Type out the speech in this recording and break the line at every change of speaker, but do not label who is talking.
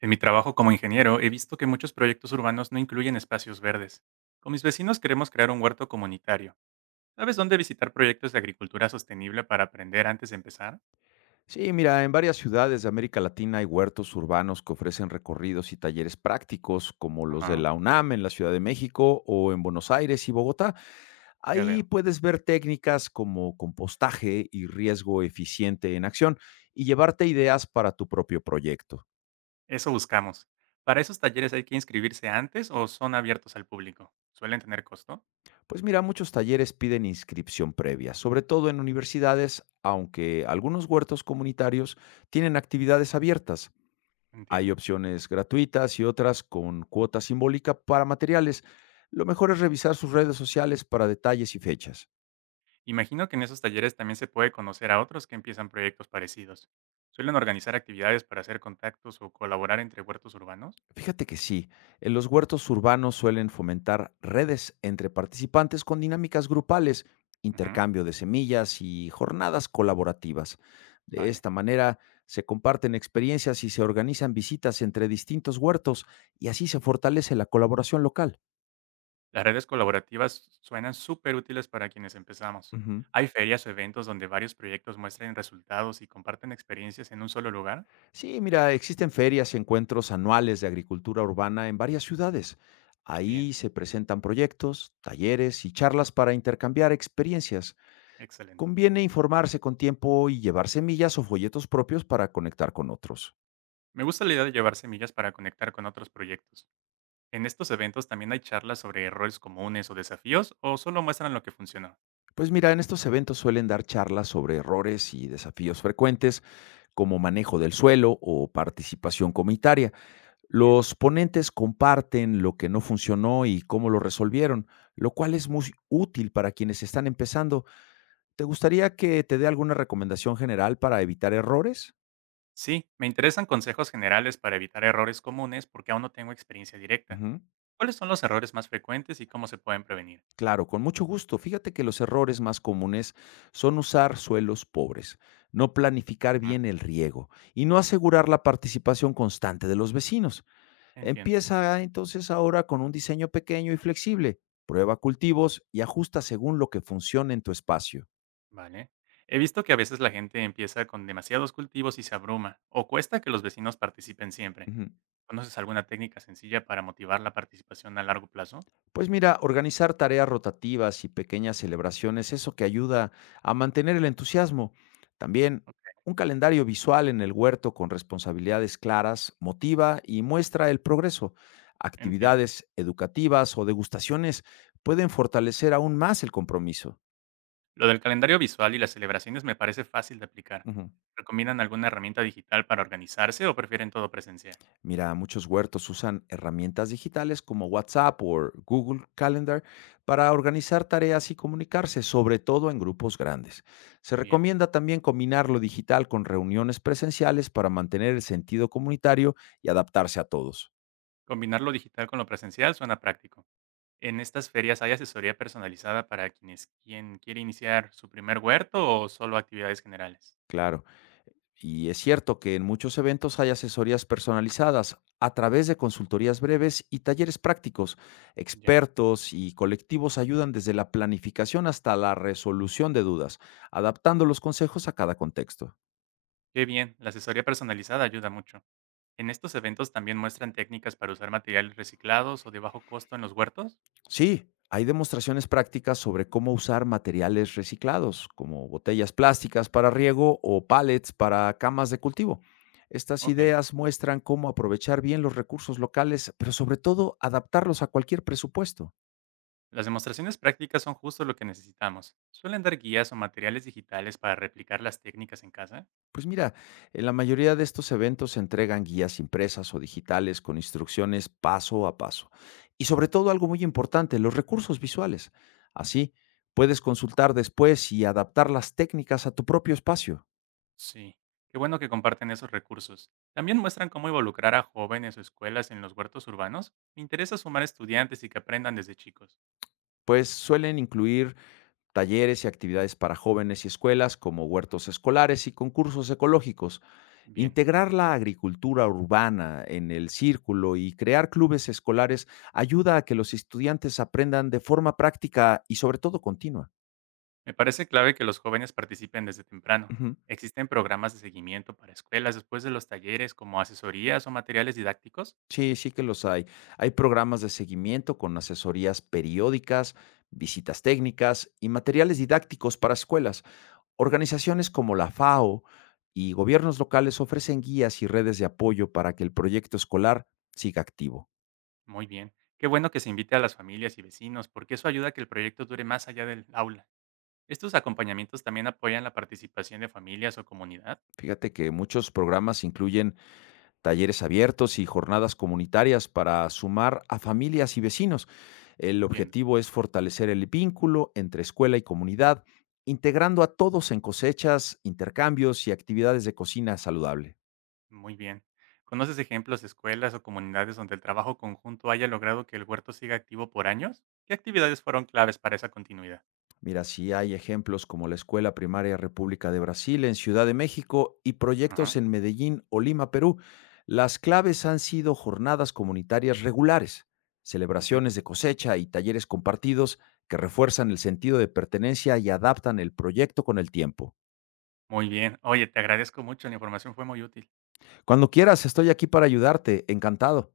En mi trabajo como ingeniero he visto que muchos proyectos urbanos no incluyen espacios verdes. Con mis vecinos queremos crear un huerto comunitario. ¿Sabes dónde visitar proyectos de agricultura sostenible para aprender antes de empezar?
Sí, mira, en varias ciudades de América Latina hay huertos urbanos que ofrecen recorridos y talleres prácticos, como los de
Ajá,
la UNAM en la Ciudad de México o en Buenos Aires y Bogotá.
ya
Ahí
veo.
puedes ver técnicas como compostaje y riesgo eficiente en acción y llevarte ideas para tu propio proyecto.
Eso buscamos. ¿Para esos talleres hay que inscribirse antes o son abiertos al público? ¿Suelen tener costo?
Pues mira, muchos talleres piden inscripción previa, sobre todo en universidades, aunque algunos huertos comunitarios tienen actividades abiertas. Hay
Entiendo.
opciones gratuitas y otras con cuota simbólica para materiales. Lo mejor es revisar sus redes sociales para detalles y fechas.
Imagino que en esos talleres también se puede conocer a otros que empiezan proyectos parecidos. ¿Suelen organizar actividades para hacer contactos o colaborar entre huertos urbanos?
Fíjate que sí, en los huertos urbanos suelen fomentar redes entre participantes con dinámicas grupales,
Ujú,
intercambio de semillas y jornadas colaborativas. De
vale.
esta manera se comparten experiencias y se organizan visitas entre distintos huertos y así se fortalece la colaboración local.
Las redes colaborativas suenan súper útiles para quienes empezamos.
Ujú.
¿Hay ferias o eventos donde varios proyectos muestren resultados y comparten experiencias en un solo lugar?
Sí, mira, existen ferias y encuentros anuales de agricultura urbana en varias ciudades.
Bien,
Ahí se presentan proyectos, talleres y charlas para intercambiar experiencias.
excelente.
Conviene informarse con tiempo y llevar semillas o folletos propios para conectar con otros.
Me gusta la idea de llevar semillas para conectar con otros proyectos. ¿En estos eventos también hay charlas sobre errores comunes o desafíos o solo muestran lo que funcionó?
Pues mira, en estos eventos suelen dar charlas sobre errores y desafíos frecuentes como manejo del suelo o participación comunitaria.
Bien.
Los ponentes comparten lo que no funcionó y cómo lo resolvieron, lo cual es muy útil para quienes están empezando. ¿Te gustaría que te dé alguna recomendación general para evitar errores?
Sí, me interesan consejos generales para evitar errores comunes porque aún no tengo experiencia directa.
Ujú.
¿Cuáles son los errores más frecuentes y cómo se pueden prevenir?
Claro, con mucho gusto. Fíjate que los errores más comunes son usar suelos pobres, no planificar
Mm,
bien el riego y no asegurar la participación constante de los vecinos.
entiendo.
Empieza entonces ahora con un diseño pequeño y flexible. Prueba cultivos y ajusta según lo que funcione en tu espacio.
Vale. He visto que a veces la gente empieza con demasiados cultivos y se abruma, o cuesta que los vecinos participen siempre.
Ujú.
¿Conoces alguna técnica sencilla para motivar la participación a largo plazo?
Pues mira, organizar tareas rotativas y pequeñas celebraciones, eso que ayuda a mantener el entusiasmo. También
Ok,
un calendario visual en el huerto con responsabilidades claras motiva y muestra el progreso.
entiendo.
Actividades educativas o degustaciones pueden fortalecer aún más el compromiso.
Lo del calendario visual y las celebraciones me parece fácil de aplicar.
Ujú.
¿Recomiendan alguna herramienta digital para organizarse o prefieren todo presencial?
Mira, muchos huertos usan herramientas digitales como WhatsApp o Google Calendar para organizar tareas y comunicarse, sobre todo en grupos grandes. Se
Bien.
recomienda también combinar lo digital con reuniones presenciales para mantener el sentido comunitario y adaptarse a todos.
Combinar lo digital con lo presencial suena práctico. ¿En estas ferias hay asesoría personalizada para quienes quien quiere iniciar su primer huerto o solo actividades generales?
Claro. Y es cierto que en muchos eventos hay asesorías personalizadas a través de consultorías breves y talleres prácticos.
Ya.
Expertos y colectivos ayudan desde la planificación hasta la resolución de dudas, adaptando los consejos a cada contexto.
Qué bien, la asesoría personalizada ayuda mucho. ¿En estos eventos también muestran técnicas para usar materiales reciclados o de bajo costo en los huertos?
Sí, hay demostraciones prácticas sobre cómo usar materiales reciclados, como botellas plásticas para riego o pallets para camas de cultivo. Estas
Ok.
ideas muestran cómo aprovechar bien los recursos locales, pero sobre todo adaptarlos a cualquier presupuesto.
Las demostraciones prácticas son justo lo que necesitamos. ¿Suelen dar guías o materiales digitales para replicar las técnicas en casa?
Pues mira, en la mayoría de estos eventos se entregan guías impresas o digitales con instrucciones paso a paso. Y sobre todo algo muy importante, los recursos visuales. Así, puedes consultar después y adaptar las técnicas a tu propio espacio,
Sí. Qué bueno que comparten esos recursos. ¿También muestran cómo involucrar a jóvenes o escuelas en los huertos urbanos? Me interesa sumar estudiantes y que aprendan desde chicos.
pues suelen incluir talleres y actividades para jóvenes y escuelas como huertos escolares y concursos ecológicos.
Bien.
Integrar la agricultura urbana en el círculo y crear clubes escolares ayuda a que los estudiantes aprendan de forma práctica y sobre todo continua.
Me parece clave que los jóvenes participen desde temprano.
Ujú.
¿Existen programas de seguimiento para escuelas después de los talleres como asesorías o materiales didácticos?
Sí, sí que los hay. Hay programas de seguimiento con asesorías periódicas, visitas técnicas y materiales didácticos para escuelas. Organizaciones como la FAO y gobiernos locales ofrecen guías y redes de apoyo para que el proyecto escolar siga activo.
Muy bien. Qué bueno que se invite a las familias y vecinos porque eso ayuda a que el proyecto dure más allá del aula. ¿Estos acompañamientos también apoyan la participación de familias o comunidad?
Fíjate que muchos programas incluyen talleres abiertos y jornadas comunitarias para sumar a familias y vecinos. El
Entiendo.
objetivo es fortalecer el vínculo entre escuela y comunidad, integrando a todos en cosechas, intercambios y actividades de cocina saludable.
Muy bien. ¿Conoces ejemplos de escuelas o comunidades donde el trabajo conjunto haya logrado que el huerto siga activo por años? ¿Qué actividades fueron claves para esa continuidad?
Mira, sí hay ejemplos como la Escuela Primaria República de Brasil en Ciudad de México y
Ajá,
proyectos en Medellín o Lima, Perú. Las claves han sido jornadas comunitarias regulares,
ujú.
celebraciones de cosecha y talleres compartidos que refuerzan el sentido de pertenencia y adaptan el proyecto con el tiempo.
Muy bien. Oye, te agradezco mucho, la información fue muy útil.
Cuando quieras, estoy aquí para ayudarte. Encantado.